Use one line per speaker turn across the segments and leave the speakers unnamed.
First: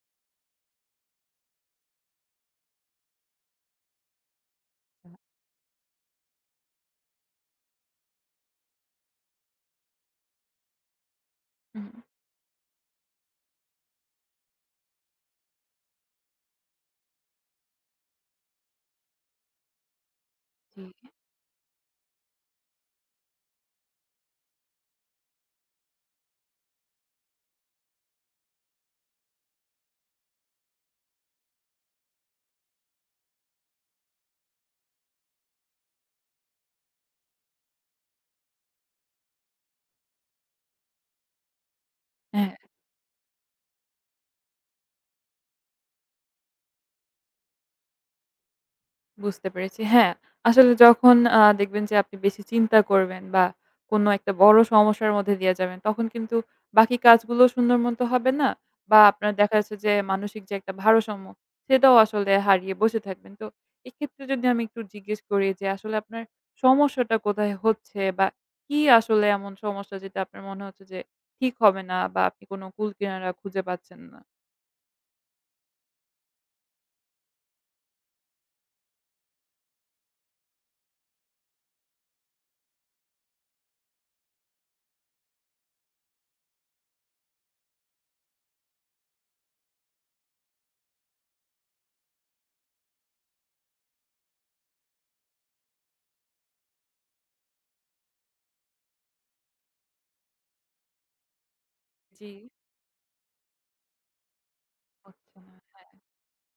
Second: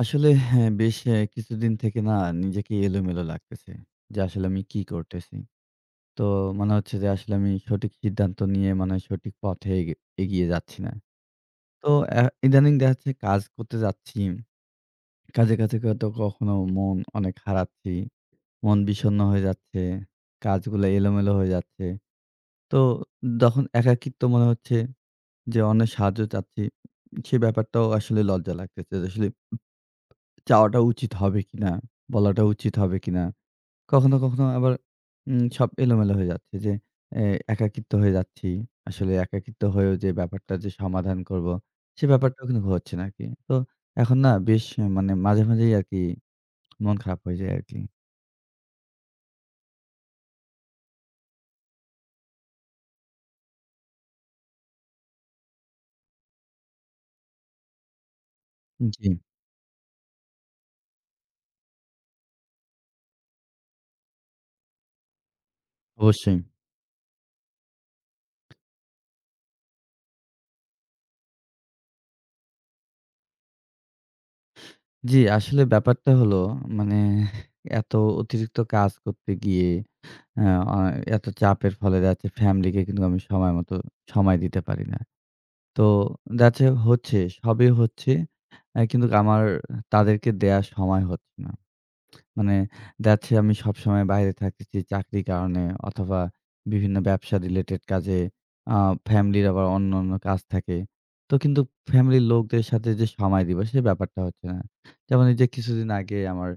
আসলে হ্যাঁ, বেশ কিছুদিন থেকে না নিজেকে এলোমেলো লাগতেছে। যে আসলে আমি কি করতেছি? তো মনে হচ্ছে যে আসলে আমি সঠিক সিদ্ধান্ত নিয়ে মানে সঠিক পথে এগিয়ে যাচ্ছি না।
হুম,
তো ইদানিং দেখা যাচ্ছে কাজ করতে যাচ্ছি। কাজে, কাজে হয়তো কখনো মন অনেক হারাচ্ছি। মন বিষণ্ণ হয়ে যাচ্ছে।
জি।
কাজগুলা এলোমেলো হয়ে যাচ্ছে। তো যখন একাকিত্ব মনে হচ্ছে যে অন্যের সাহায্য চাচ্ছি, সে ব্যাপারটাও আসলে লজ্জা লাগতেছে। যে আসলে চাওয়াটা উচিত হবে কিনা? বলাটা উচিত হবে কিনা? কখনো, কখনো আবার সব এলোমেলো হয়ে যাচ্ছে যে এ একাকিত্ব হয়ে যাচ্ছি। আসলে একাকিত্ব হয়েও যে ব্যাপারটা যে সমাধান করব, সে ব্যাপারটাও
হ্যাঁ,
কিন্তু হচ্ছে না আরকি। তো এখন না বেশ মানে মাঝে, মাঝেই আরকি মন খারাপ হয়ে যায় আরকি।
বুঝতে পেরেছি। হ্যাঁ, আসলে যখন দেখবেন যে আপনি বেশি চিন্তা করবেন বা কোনো একটা বড় সমস্যার মধ্যে দিয়ে যাবেন, তখন কিন্তু বাকি কাজগুলো সুন্দর মতো হবে না বা
জি,
আপনার দেখা যাচ্ছে যে মানসিক যে একটা ভারসাম্য, সেটাও আসলে হারিয়ে বসে থাকবেন। তো এক্ষেত্রে যদি আমি একটু জিজ্ঞেস করি যে আসলে আপনার
অবশ্যই।
সমস্যাটা কোথায় হচ্ছে বা কি আসলে এমন সমস্যা যেটা আপনার মনে হচ্ছে যে ঠিক হবে না বা আপনি কোনো কুল কিনারা খুঁজে পাচ্ছেন না?
জি, আসলে ব্যাপারটা হলো মানে এত অতিরিক্ত কাজ করতে গিয়ে আ অ এত চাপের ফলে দেখা যাচ্ছে ফ্যামিলিকে কিন্তু আমি সময় মতো সময় দিতে পারি না। তো যাচ্ছে হচ্ছে, সবই হচ্ছে। কিন্তু আমার তাদেরকে দেয়ার সময় হচ্ছে না। মানে যাচ্ছে আমি সবসময় বাইরে থাকতেছি চাকরির কারণে অথবা বিভিন্ন ব্যবসা রিলেটেড কাজে। আ ফ্যামিলির আবার অন্যান্য কাজ থাকে। তো কিন্তু ফ্যামিলির
জি,
লোকদের সাথে যে সময় দিব সে ব্যাপারটা হচ্ছে না। যেমন এই
হচ্ছে
যে
না।
কিছুদিন আগে আমার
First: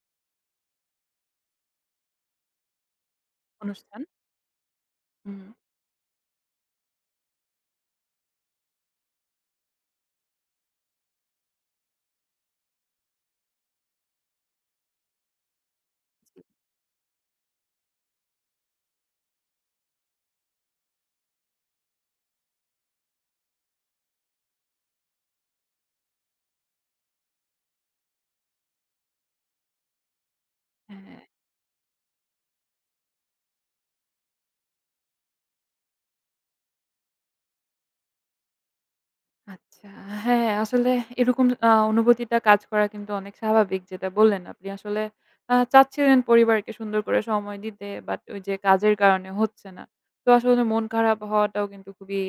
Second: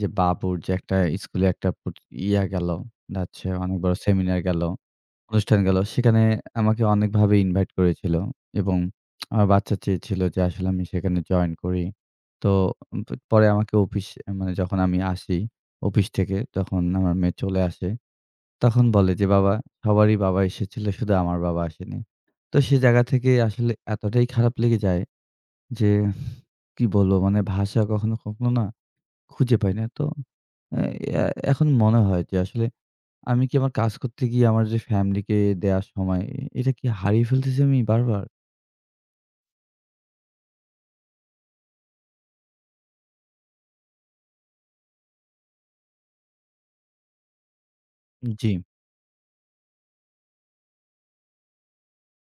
যে বাবুর যে একটা স্কুলে একটা প্রত ইয়া গেল, যাচ্ছে অনেক বড়
অনুষ্ঠান?
সেমিনার গেল।
হুম।
অনুষ্ঠান গেল। সেখানে আমাকে অনেকভাবে ইনভাইট করেছিল এবং আমার বাচ্চা চেয়েছিল যে আসলে আমি সেখানে জয়েন করি। তো উম, প পরে আমাকে অফিস মানে যখন আমি আসি অফিস থেকে তখন আমার মেয়ে চলে আসে। তখন বলে যে, "বাবা সবারই বাবা এসেছিল শুধু আমার বাবা আসেনি।" তো সে জায়গা থেকে আসলে এতটাই খারাপ লেগে যায় যে কি বলবো মানে ভাষা কখনো, কখনো না খুঁজে পাই না। তো আহ,
হ্যাঁ,
এ এখন মনে হয় যে আসলে আমি কি আমার কাজ করতে গিয়ে আমার যে ফ্যামিলিকে দেয়ার সময়, এটা কি হারিয়ে ফেলতেছি আমি বারবার?
আচ্ছা। হ্যাঁ, আসলে এরকম অনুভূতিটা কাজ করা কিন্তু অনেক স্বাভাবিক, যেটা বললেন আপনি আসলে চাচ্ছিলেন পরিবারকে সুন্দর করে সময় দিতে, বাট ওই
জি,
যে কাজের কারণে হচ্ছে না। তো আসলে মন খারাপ হওয়াটাও কিন্তু খুবই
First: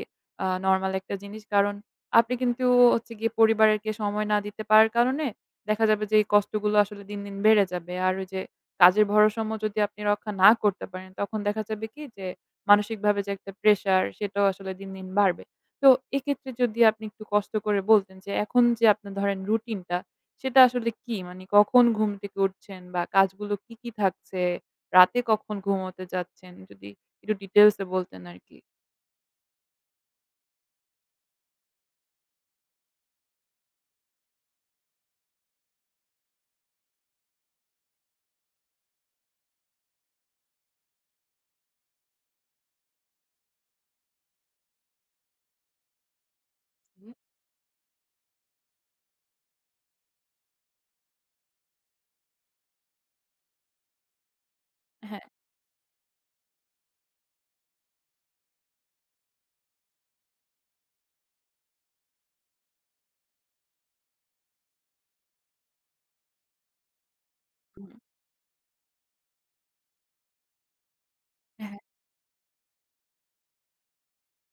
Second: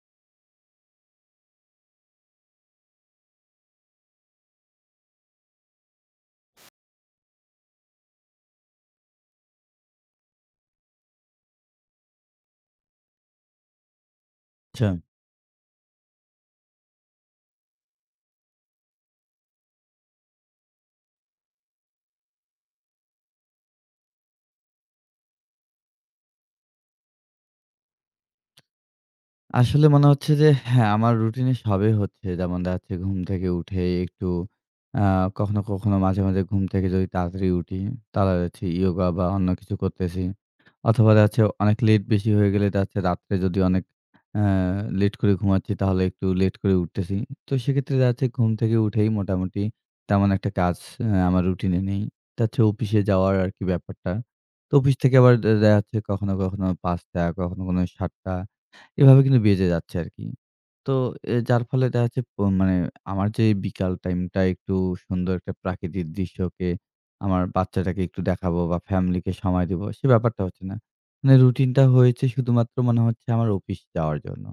নরমাল একটা জিনিস। কারণ আপনি কিন্তু হচ্ছে গিয়ে পরিবারকে সময় না দিতে পারার কারণে দেখা যাবে যে এই কষ্টগুলো আসলে দিন, দিন বেড়ে যাবে। আর ওই যে কাজের ভারসাম্য যদি আপনি রক্ষা না করতে পারেন, তখন দেখা যাবে কি যে মানসিকভাবে যে একটা প্রেশার, সেটাও আসলে
আচ্ছা।
দিন, দিন বাড়বে। তো এক্ষেত্রে যদি আপনি একটু কষ্ট করে বলতেন যে এখন যে আপনার ধরেন রুটিনটা সেটা আসলে কি? মানে কখন ঘুম থেকে উঠছেন বা কাজগুলো কি, কি থাকছে? রাতে কখন ঘুমোতে যাচ্ছেন? যদি একটু ডিটেইলস এ বলতেন আরকি।
আসলে মনে হচ্ছে যে হ্যাঁ, আমার রুটিনে সবই হচ্ছে। যেমন দেখা যাচ্ছে ঘুম থেকে উঠে একটু আ কখনো, কখনো মাঝে, মাঝে ঘুম থেকে যদি তাড়াতাড়ি উঠি, তাহলে হচ্ছে ইয়োগা বা অন্য কিছু করতেছি। অথবা দেখা যাচ্ছে অনেক লেট বেশি হয়ে গেলে দেখা যাচ্ছে রাত্রে যদি অনেক আ লেট করে ঘুমাচ্ছি তাহলে একটু লেট করে
হুম।
উঠতেছি। তো সেক্ষেত্রে দেখা যাচ্ছে ঘুম থেকে উঠেই মোটামুটি তেমন একটা কাজ আমার রুটিনে নেই। তা হচ্ছে অফিসে যাওয়ার আরকি ব্যাপারটা। তো অফিস থেকে
হ্যাঁ,
আবার দেখা যাচ্ছে কখনো, কখনো ৫ঃ০০ কখনো, কখনো ৭ঃ০০ এভাবে কিন্তু বেঁচে যাচ্ছে আরকি। তো যার ফলে দেখা যাচ্ছে মানে আমার যে বিকাল টাইমটা একটু সুন্দর একটা প্রাকৃতিক দৃশ্যকে আমার
হুম,
বাচ্চাটাকে একটু দেখাবো বা ফ্যামিলিকে সময় দিব সে ব্যাপারটা হচ্ছে না। মানে
হ্যাঁ,
রুটিনটা হয়েছে শুধুমাত্র মনে হচ্ছে আমার অফিস যাওয়ার জন্য।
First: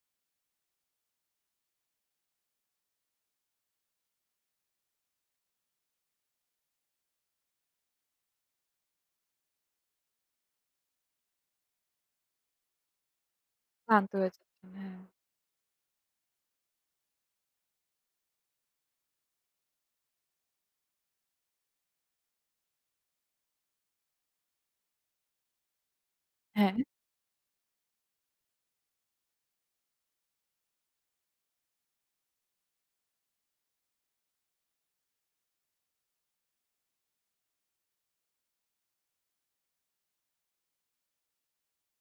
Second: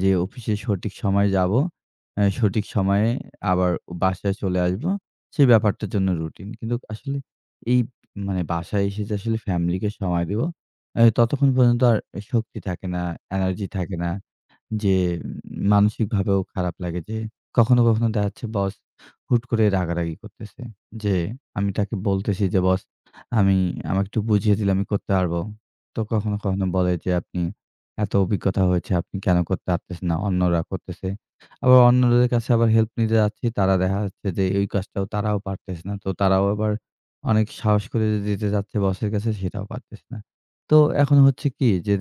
যে অফিসে সঠিক সময়ে যাবো, সঠিক সময়ে আবার বাসায় চলে আসবো। সেই ব্যাপারটার জন্য রুটিন। কিন্তু আসলে এই মানে বাসায় এসে যে আসলে ফ্যামিলিকে সময় দিব এ ততক্ষণ পর্যন্ত আর শক্তি থাকে না, এনার্জি থাকে না।
ক্লান্ত হয়ে
যে
যাচ্ছেন।
উম মানসিকভাবেও খারাপ লাগে যে কখনো, কখনো দেখা যাচ্ছে বস হুট করে রাগারাগি করতেছে। যে আমি তাকে বলতেছি যে, "বস আমি আমাকে একটু বুঝিয়ে দিলে আমি করতে পারবো।" তো কখনো, কখনো
হ্যাঁ, হ্যাঁ,
বলে যে, "আপনি এত অভিজ্ঞতা হয়েছে আপনি কেন করতে পারতেছেন না? অন্যরা করতেছে।" আবার অন্যদের কাছে আবার হেল্প নিতে যাচ্ছি তারা দেখা যাচ্ছে যে এই কাজটাও তারাও পারতেছে না। তো তারাও আবার অনেক সাহস করে যে দিতে যাচ্ছে বসের কাছে সেটাও পারতেছে না। তো এখন হচ্ছে কি যে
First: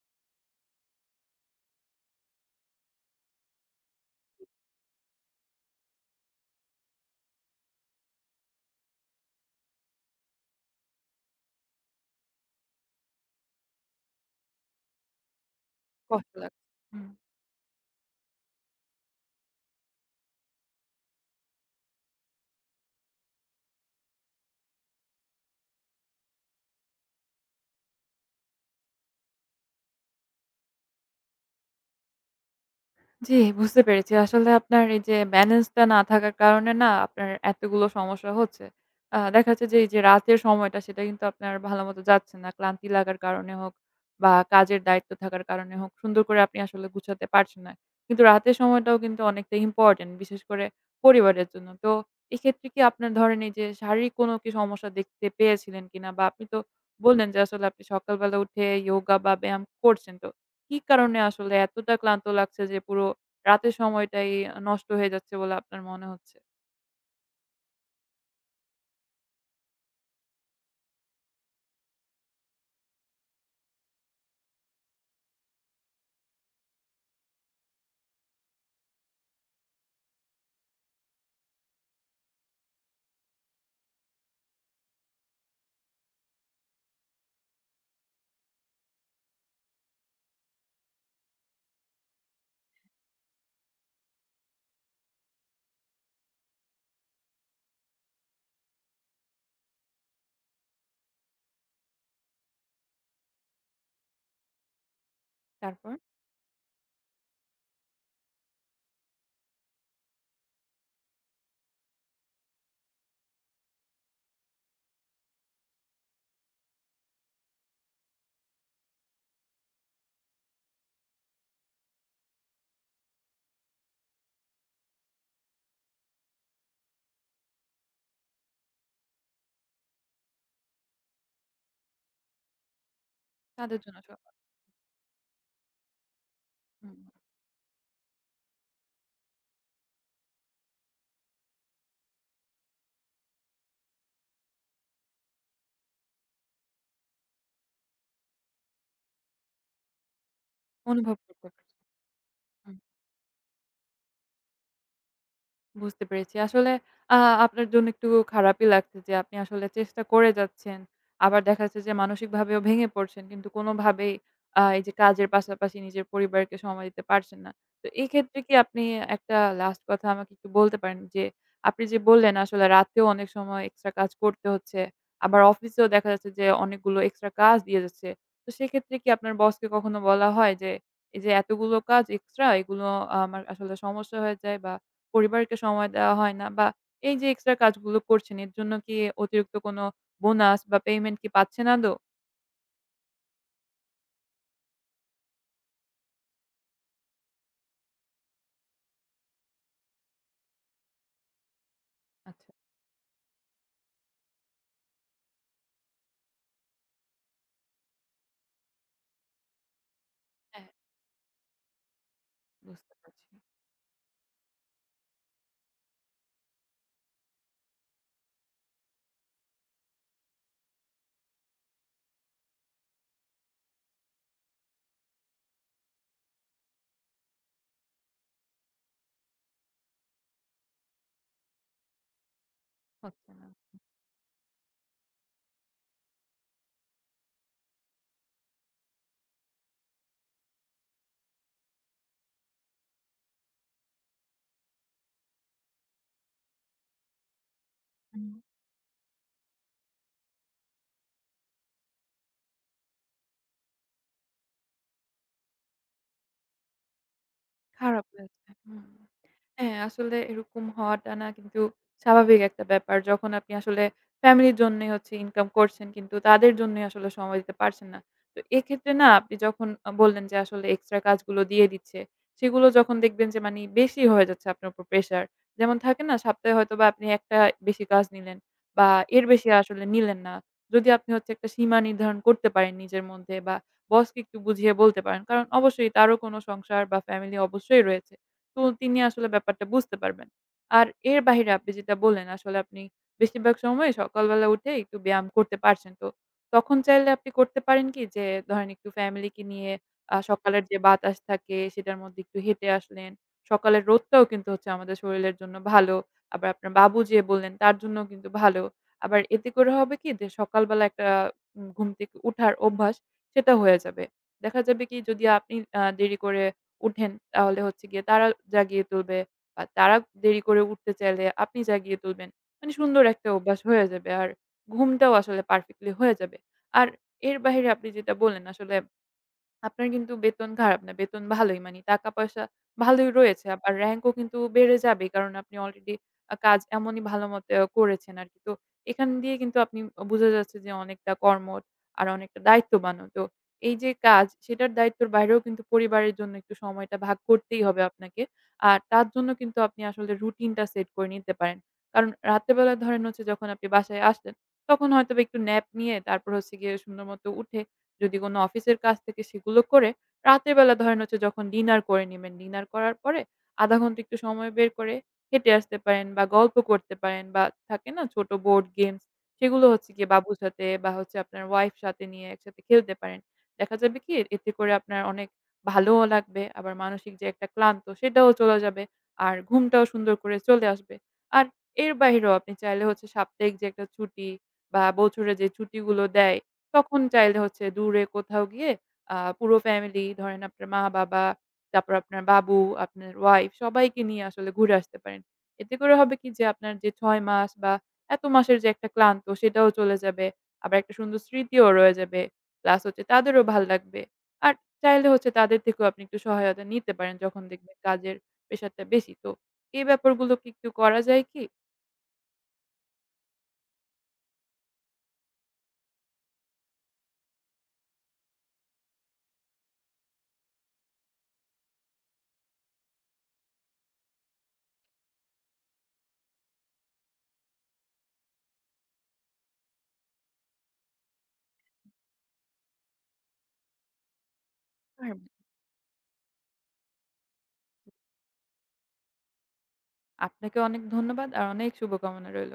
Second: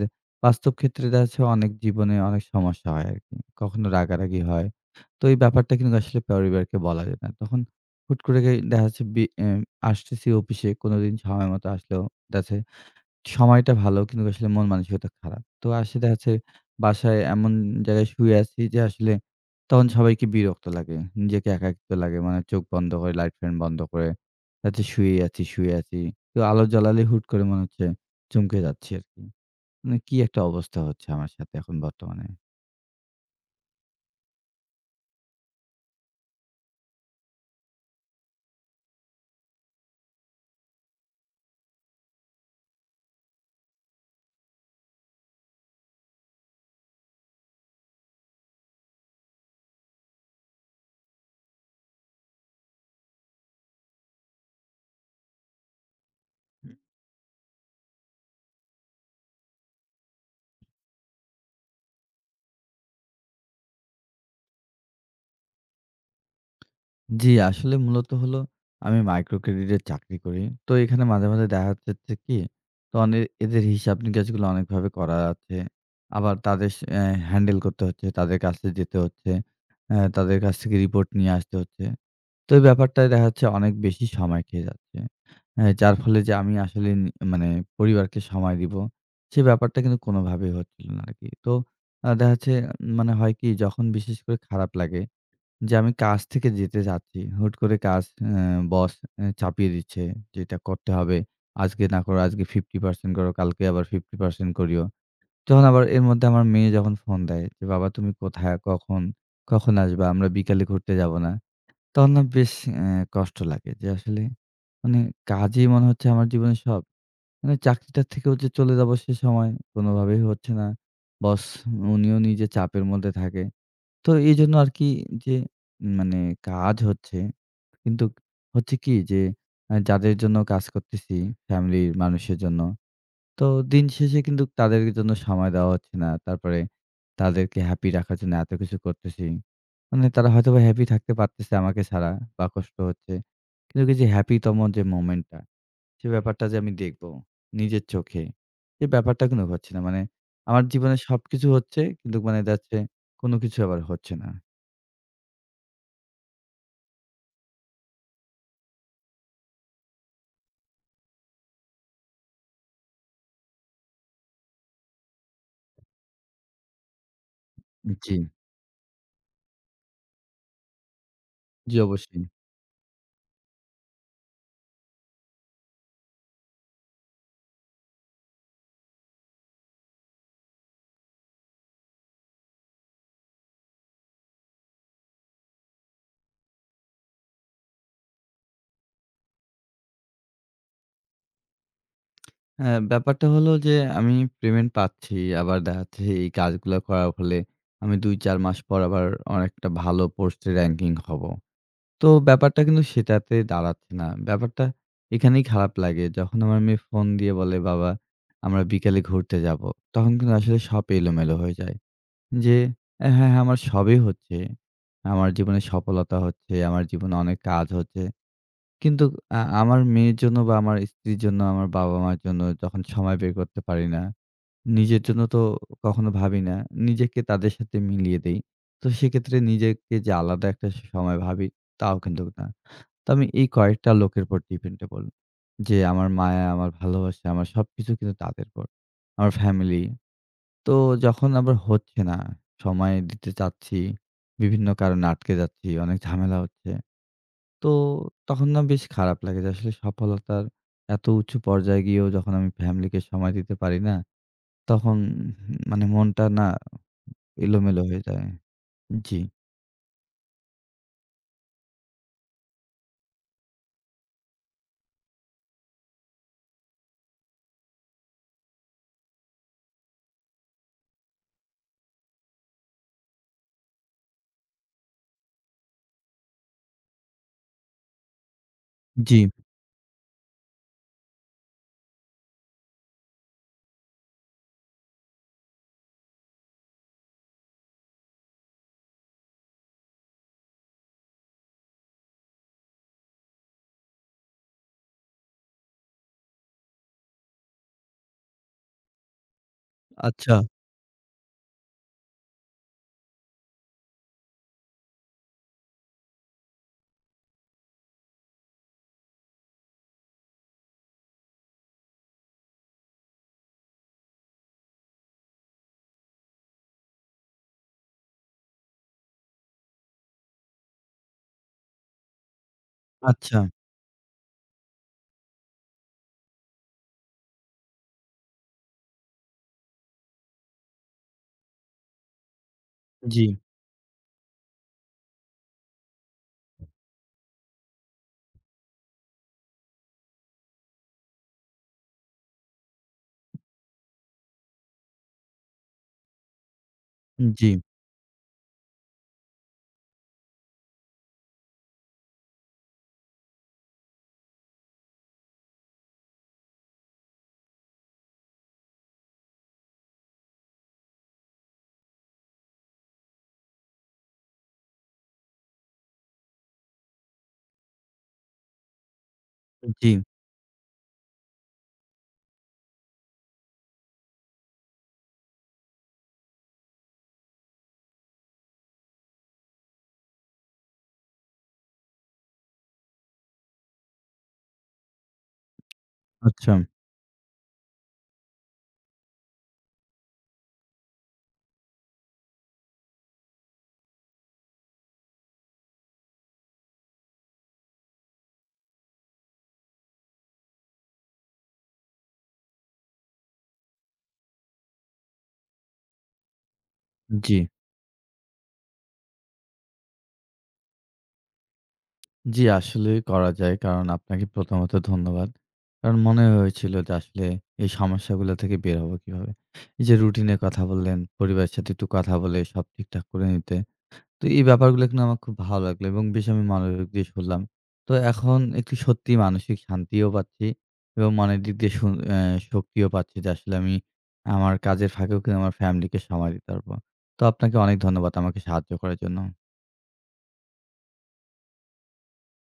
বাস্তব ক্ষেত্রে দেখা যাচ্ছে অনেক জীবনে অনেক সমস্যা হয় আরকি। কখনো রাগারাগি হয়। তো এই ব্যাপারটা কিন্তু আসলে পরিবারকে বলা যায় না। তখন হুট করে দেখা যাচ্ছে বি এ আসতেছি অফিসে কোনোদিন সময় মতো আসলেও দেখা যাচ্ছে সময়টা ভালো কিন্তু আসলে মন মানসিকতা খারাপ। তো আসে দেখা যাচ্ছে
কষ্ট লাগছে। হুম।
বাসায় এমন জায়গায় শুয়ে আছি যে আসলে তখন সবাইকে বিরক্ত লাগে। নিজেকে একাকিত্ব লাগে। মানে চোখ বন্ধ করে লাইট ফ্যান বন্ধ করে দেখা যাচ্ছে শুয়েই আছি, শুয়ে আছি। কেউ আলো জ্বালালে হুট করে মনে হচ্ছে চমকে যাচ্ছি আরকি। মানে কি একটা অবস্থা হচ্ছে আমার সাথে এখন বর্তমানে।
জি, বুঝতে পেরেছি। আসলে আপনার এই যে ব্যালেন্সটা না থাকার কারণে না আপনার এতগুলো সমস্যা হচ্ছে। দেখা যাচ্ছে যে এই যে রাতের সময়টা সেটা কিন্তু আপনার ভালোমতো যাচ্ছে না। ক্লান্তি লাগার কারণে হোক বা কাজের দায়িত্ব থাকার কারণে হোক, সুন্দর করে আপনি আসলে গুছাতে পারছেন না। কিন্তু রাতের সময়টাও কিন্তু অনেকটা ইম্পোর্টেন্ট, বিশেষ করে পরিবারের জন্য। তো এক্ষেত্রে কি আপনার ধরেন এই যে শারীরিক কোনো কি সমস্যা দেখতে পেয়েছিলেন কিনা? বা আপনি তো বললেন যে আসলে আপনি সকালবেলা উঠে ইয়োগা বা ব্যায়াম করছেন। তো কি কারণে আসলে এতটা ক্লান্ত লাগছে যে পুরো রাতের সময়টাই নষ্ট হয়ে যাচ্ছে বলে আপনার মনে হচ্ছে।
জি, আসলে মূলত হলো আমি মাইক্রো ক্রেডিটের চাকরি করি। তো এখানে মাঝে, মাঝে দেখা যাচ্ছে কি তো এদের হিসাব নিকাশগুলো অনেকভাবে করা আছে। আবার তাদের সে হ্যান্ডেল করতে হচ্ছে, তাদের কাছে যেতে হচ্ছে, তাদের কাছ থেকে রিপোর্ট নিয়ে আসতে হচ্ছে। তো এই ব্যাপারটায় দেখা যাচ্ছে অনেক বেশি সময় খেয়ে যাচ্ছে। হ্যাঁ, যার ফলে যে আমি আসলে মানে পরিবারকে সময় দিব, সে ব্যাপারটা কিন্তু কোনোভাবেই হচ্ছিল না আরকি। তো দেখা যাচ্ছে মানে হয় কি যখন বিশেষ করে খারাপ লাগে যে আমি কাজ থেকে যেতে চাচ্ছি, হুট করে কাজ অ্যা বস চাপিয়ে দিচ্ছে যে, "এটা করতে হবে। আজকে না করো, আজকে 50% করো, কালকে আবার 50% করিও।" তখন আবার
তারপর?
এর মধ্যে আমার মেয়ে যখন ফোন দেয় যে, "বাবা তুমি কোথায়? কখন? কখন আসবা? আমরা বিকালে ঘুরতে যাব না?" তখন না বেশ অ্যা কষ্ট লাগে যে আসলে মানে কাজই মনে হচ্ছে আমার জীবনের সব। মানে চাকরিটার থেকেও যে চলে যাবো সে সময় কোনোভাবেই হচ্ছে না। বস উনিও নিজে চাপের মধ্যে থাকে। তো এইজন্য আরকি যে মানে কাজ হচ্ছে কিন্তু হচ্ছে কি যে যাদের জন্য কাজ করতেছি ফ্যামিলির মানুষের জন্য তো
তাদের
দিন
জন্য সব
শেষে কিন্তু তাদের জন্য সময় দেওয়া হচ্ছে না। তারপরে
হুম,
তাদেরকে হ্যাপি রাখার জন্য এত কিছু করতেছি। মানে তারা হয়তোবা হ্যাপি থাকতে পারতেছে আমাকে ছাড়া বা কষ্ট হচ্ছে। কিন্তু এই যে হ্যাপি তম যে মোমেন্টটা, সে ব্যাপারটা যে আমি দেখবো নিজের চোখে, সে ব্যাপারটা কিন্তু হচ্ছে না। মানে আমার জীবনে
অনুভব
সবকিছু
করতে
হচ্ছে
পারছেন।
কিন্তু মানে দেখা
হুম।
যাচ্ছে কোনো কিছু আবার হচ্ছে না।
বুঝতে পেরেছি। আসলে আ আপনার জন্য একটু খারাপই লাগছে যে আপনি আসলে চেষ্টা করে যাচ্ছেন। আবার দেখা যাচ্ছে যে মানসিকভাবেও ভেঙে পড়ছেন। কিন্তু কোনোভাবেই এই যে কাজের পাশাপাশি নিজের পরিবারকে সময় দিতে পারছেন না। তো এই
জি,
ক্ষেত্রে কি আপনি একটা লাস্ট কথা আমাকে একটু বলতে পারেন যে
জি
আপনি যে
অবশ্যই।
বললেন আসলে রাতেও অনেক সময় এক্সট্রা কাজ করতে হচ্ছে। আবার অফিসেও দেখা যাচ্ছে যে অনেকগুলো এক্সট্রা কাজ দিয়ে যাচ্ছে। তো সেক্ষেত্রে কি আপনার বসকে কখনো বলা হয় যে এই যে এতগুলো কাজ এক্সট্রা এগুলো আমার আসলে সমস্যা হয়ে যায় বা পরিবারকে সময় দেওয়া হয় না, বা এই যে এক্সট্রা কাজগুলো করছেন এর জন্য কি অতিরিক্ত কোনো বোনাস বা পেমেন্ট কি পাচ্ছেন আদৌ?
হ্যাঁ, ব্যাপারটা হলো যে আমি পেমেন্ট পাচ্ছি। আবার দেখা যাচ্ছে এই কাজগুলা করার ফলে আমি ২-৪ মাস পর আবার অনেকটা ভালো পোস্টে র‍্যাংকিং হবো। তো
আচ্ছা,
ব্যাপারটা কিন্তু সেটাতে দাঁড়াচ্ছে না। ব্যাপারটা এখানেই খারাপ লাগে। যখন আমার মেয়ে ফোন দিয়ে বলে, "বাবা আমরা বিকালে ঘুরতে যাবো।" তখন কিন্তু আসলে
হ্যাঁ।
সব এলোমেলো হয়ে যায়। যে
বুঝতে
হ্যাঁ, হ্যাঁ
পারছি।
আমার সবই হচ্ছে। আমার জীবনে সফলতা হচ্ছে, আমার জীবনে অনেক কাজ হচ্ছে। কিন্তু আমার মেয়ের জন্য বা আমার স্ত্রীর জন্য, আমার বাবা-মার জন্য যখন সময় বের করতে পারি না, নিজের জন্য তো কখনো ভাবি না। নিজেকে তাদের সাথে মিলিয়ে দেই। তো সেক্ষেত্রে নিজেকে যে আলাদা একটা সময় ভাবি, তাও কিন্তু না। তো আমি
হচ্ছে
এই
না।
কয়েকটা লোকের উপর ডিপেন্ডেবল। যে আমার মায়া, আমার ভালোবাসা, আমার সবকিছু কিন্তু তাদের উপর। আমার ফ্যামিলি। তো যখন আবার হচ্ছে না, সময় দিতে চাচ্ছি, বিভিন্ন কারণে আটকে যাচ্ছি, অনেক ঝামেলা হচ্ছে। তো
হুম।
তখন না বেশ খারাপ লাগে যে আসলে সফলতার এত উঁচু পর্যায়ে গিয়েও যখন আমি ফ্যামিলিকে সময় দিতে পারি না, তখন মানে মনটা না এলোমেলো হয়ে
খারাপ
যায়।
লাগছে। হুম।
জি,
হ্যাঁ, আসলে এরকম হওয়াটা না কিন্তু স্বাভাবিক একটা ব্যাপার। যখন আপনি আসলে ফ্যামিলির জন্যই হচ্ছে ইনকাম করছেন কিন্তু তাদের জন্যই আসলে সময় দিতে পারছেন না। তো এক্ষেত্রে না আপনি যখন বললেন যে আসলে এক্সট্রা কাজগুলো দিয়ে দিচ্ছে, সেগুলো যখন দেখবেন যে মানি বেশি হয়ে যাচ্ছে আপনার উপর প্রেশার। যেমন থাকে না, সপ্তাহে হয়তোবা আপনি একটা বেশি কাজ নিলেন বা
জি।
এর বেশি আসলে নিলেন না। যদি আপনি হচ্ছে একটা সীমা নির্ধারণ করতে পারেন নিজের মধ্যে বা বসকে একটু বুঝিয়ে বলতে পারেন। কারণ অবশ্যই তারও কোনো সংসার বা ফ্যামিলি অবশ্যই রয়েছে। তো তিনি আসলে ব্যাপারটা বুঝতে পারবেন। আর এর বাহিরে আপনি যেটা বললেন আসলে আপনি বেশিরভাগ সময় সকালবেলা উঠে একটু ব্যায়াম করতে পারছেন। তো তখন চাইলে আপনি করতে পারেন কি যে ধরেন একটু ফ্যামিলিকে নিয়ে
আচ্ছা,
সকালের যে বাতাস থাকে সেটার মধ্যে একটু হেঁটে আসলেন। সকালের রোদটাও কিন্তু হচ্ছে আমাদের শরীরের জন্য ভালো। আবার আপনার বাবু যে বললেন তার জন্যও কিন্তু ভালো। আবার এতে করে হবে কি যে সকালবেলা একটা ঘুম থেকে উঠার অভ্যাস সেটা হয়ে যাবে। দেখা যাবে কি যদি আপনি দেরি করে উঠেন, তাহলে হচ্ছে গিয়ে তারা জাগিয়ে তুলবে, বা তারা দেরি করে উঠতে চাইলে আপনি জাগিয়ে তুলবেন। মানে সুন্দর একটা
আচ্ছা।
অভ্যাস হয়ে যাবে। আর ঘুমটাও আসলে পারফেক্টলি হয়ে যাবে। আর এর বাহিরে আপনি যেটা বললেন আসলে আপনার কিন্তু বেতন খারাপ না। বেতন ভালোই। মানে টাকা-পয়সা ভালোই
জি,
রয়েছে। আবার র‍্যাংক ও কিন্তু বেড়ে যাবে। কারণ আপনি অলরেডি কাজ এমনই ভালো মতে করেছেন আরকি। তো এখান দিয়ে কিন্তু আপনি বোঝা যাচ্ছে যে অনেকটা কর্মঠ আর অনেকটা দায়িত্ববানও। তো এই যে কাজ সেটার দায়িত্বের বাইরেও কিন্তু পরিবারের জন্য একটু সময়টা ভাগ
জি,
করতেই হবে আপনাকে। আর তার জন্য কিন্তু আপনি আসলে রুটিনটা সেট করে নিতে পারেন। কারণ রাতের বেলা ধরেন হচ্ছে যখন আপনি বাসায় আসলেন, তখন হয়তোবা একটু ন্যাপ নিয়ে তারপর হচ্ছে গিয়ে সুন্দর মতো উঠে, যদি কোনো অফিসের কাজ থাকে সেগুলো করে, রাতের বেলা ধরেন হচ্ছে যখন ডিনার করে নিবেন, ডিনার করার পরে ০.৫ ঘন্টা একটু সময় বের করে হেঁটে আসতে পারেন বা গল্প করতে পারেন, বা থাকে না ছোট বোর্ড গেমস, সেগুলো
জি।
হচ্ছে গিয়ে বাবুর সাথে বা হচ্ছে আপনার ওয়াইফ সাথে নিয়ে একসাথে খেলতে পারেন। দেখা যাবে কি এতে করে আপনার অনেক ভালোও লাগবে, আবার মানসিক যে একটা ক্লান্ত সেটাও চলে যাবে। আর ঘুমটাও সুন্দর করে চলে আসবে। আর এর বাহিরেও আপনি চাইলে হচ্ছে সাপ্তাহিক যে একটা ছুটি বা বছরে যে ছুটিগুলো দেয়,
আচ্ছা।
তখন চাইলে হচ্ছে দূরে কোথাও গিয়ে পুরো ফ্যামিলি, ধরেন আপনার মা-বাবা, তারপর আপনার বাবু, আপনার ওয়াইফ, সবাইকে নিয়ে আসলে ঘুরে আসতে পারেন। এতে করে হবে কি যে আপনার যে ৬ মাস বা এত মাসের যে একটা ক্লান্ত সেটাও চলে যাবে। আবার একটা সুন্দর স্মৃতিও রয়ে যাবে। প্লাস হচ্ছে তাদেরও ভাল লাগবে। আর চাইলে হচ্ছে তাদের থেকেও আপনি একটু সহায়তা নিতে পারেন
জি,
যখন দেখবেন কাজের প্রেশারটা বেশি। তো এই ব্যাপারগুলো কি একটু করা যায় কি?
জি আসলে করা যায়। কারণ আপনাকে প্রথমত ধন্যবাদ। কারণ মনে হয়েছিল যে আসলে এই সমস্যাগুলো থেকে বের হবো কিভাবে। এই যে রুটিনের কথা বললেন, পরিবারের সাথে একটু কথা বলে সব ঠিকঠাক করে নিতে। তো এই ব্যাপারগুলো কিন্তু আমার খুব ভালো লাগলো এবং বেশ আমি মনোযোগ দিয়ে শুনলাম। তো এখন একটু সত্যিই মানসিক শান্তিও পাচ্ছি এবং মনের দিক দিয়ে সু অ্যা শক্তিও পাচ্ছি যে আসলে আমি আমার কাজের ফাঁকেও
পারব।
কিন্তু আমার ফ্যামিলিকে সময় দিতে পারবো। তো আপনাকে অনেক ধন্যবাদ আমাকে সাহায্য করার জন্য।
আপনাকে অনেক ধন্যবাদ আর অনেক শুভকামনা রইল।